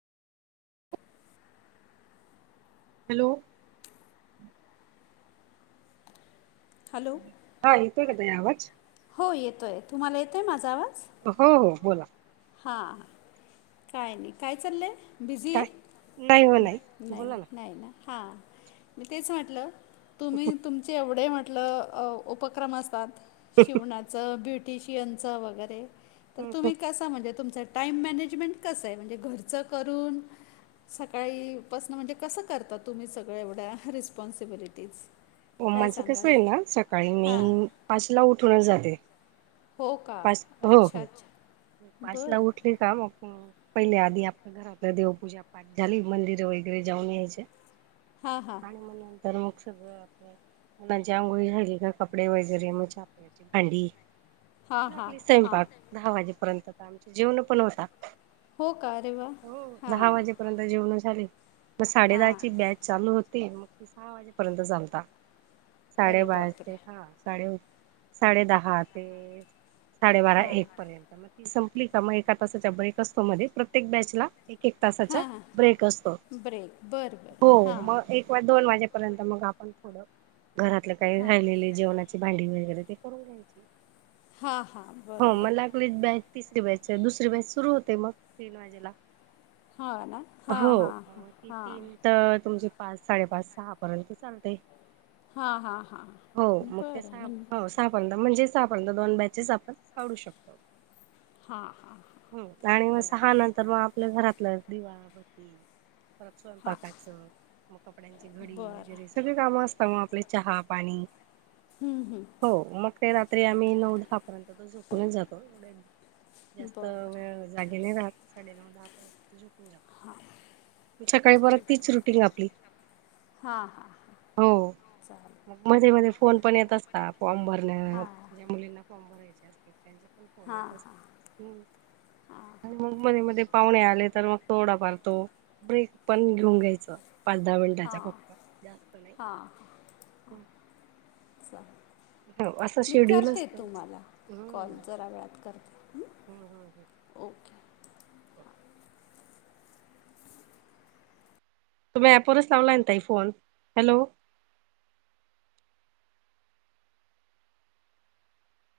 Hello. Hello. हा, येतोय का ताई आवाज? हो येतोय, तुम्हाला येतोय माझा आवाज? हो-हो, बोला. हा, काय नाही, काय चाललंय? बिझी काय आहे. नाही हो नाही नाही, बोला नाही ना? हा, मी तेच म्हटलं, तुम्ही तुम चे एवढे म्हटलं, अ उपक्रम असतात. शिवणा च, ब्युटीशियनच वगैरे, तर हम्म. तुम्ही कसं च म्हणजे तुमचं टाइम मॅनेजमेंट कसं आहे. म्हणजे घरचं करून सकाळी पसन म्हणजे कसं करता तुम्ही सगळं एवढ्या रिस्पॉन्सिबिलिटीज? ओ काय माझं कसं सांगाल आहे ना, सकाळी मी हां पाचला उठूनच जाते. हो का पाच, अच्छा हो-हो, अच्छा पाचला बरं उठली का मग मी पहिले आधी आपल्या घरातलं देवपूजा पाठ झाली. मंदिर वगैरे जाऊन यायचं. हां हां आणि मग नंतर मग सगळं मुलांची आंघोळी झाली का? कपडे वगैरे मग चहा पाण्याची भांडी. हां हां लागली हां स्वयंपाक दहा वाजेपर्यंत तर आमचे जेवणं पण होता, हो का अरे वा हो, हां दहा वाजे पर्यंत जेवणं झाले, मग साडे हां दहाची बॅच चालू होती, मग ते सहा वाजेपर्यंत चालता. साडे अरे पाच ते बापरे हा, साडे साडे दहा ते साडेबारा हां एक पर्यंत मग ती संपली का, मग एका तासाचा ब्रेक असतो मध्ये, प्रत्येक बॅचला ए एक तासाचा हां हां ब्रेक असतो ब्रेक बरं बरं हो, हां मग एक वा दोन वाजेपर्यंत मग आपण थोडं, घरातलं काही राहिलेले जेवणाची भांडी वगैरे ते करून घ्यायचं. हा, हा, बरोबर. आपलीच बॅच तिसरी बॅच आहे, दुसरी बॅच सुरू होते, मग तीन वाजेला. हाव ना, हा हो हा, ह मग ती हां. तीन तर तुमचे पाच साडेपाच सहा पर्यंत चालतंय. हा, हा, हा. हो, मग ते सहा हो सहा पर्यंत म्हणजे सहा पर्यंत दोन बॅचेस आपण काढू शकतो. हा, हा. हम्म, आणि मग सहा नंतर मग आपलं घरातलं दिवा बत्ती. परत हां स्वयंपाकाचं, मग कपड्यांची घडी वगैरे स बरं सगळे कामं असता मग आपले चहा पाणी. हम्म, हम्म. हो, मग ते रात्री आम्ही नऊ दहा पर्यंत तर झोपूनच जातो. तर बरं मिळ जागी नाही राहात, साडे नऊ दहार्यंत झोपून जातो. हा. सकाळी परत तीच रुटींग आपली. हां, हा, चा मध्येे मध्ये फोन पण येत असता, फॉर्म भरण्या हां झे मुलींना. फॉर्म भरायचे असते, त्यांचे पण फोन येत असतील, तीन. आणि मग मध्ये मध्ये पाहुणे आले तर, मग थोडा फार तो ब्रेक पण घेऊन घ्यायचं. पंधरा मिनिटाचा फक्त, जास्त नाही. सा. हो असं मी शेड्यूल करते असतं आमचं तुम्हाला, कॉल हम्म जरा वेळात करते. हम्म हम्म ओके तुम्ही ऍपवरच लावलाय ना ताई फोन, हॅलो.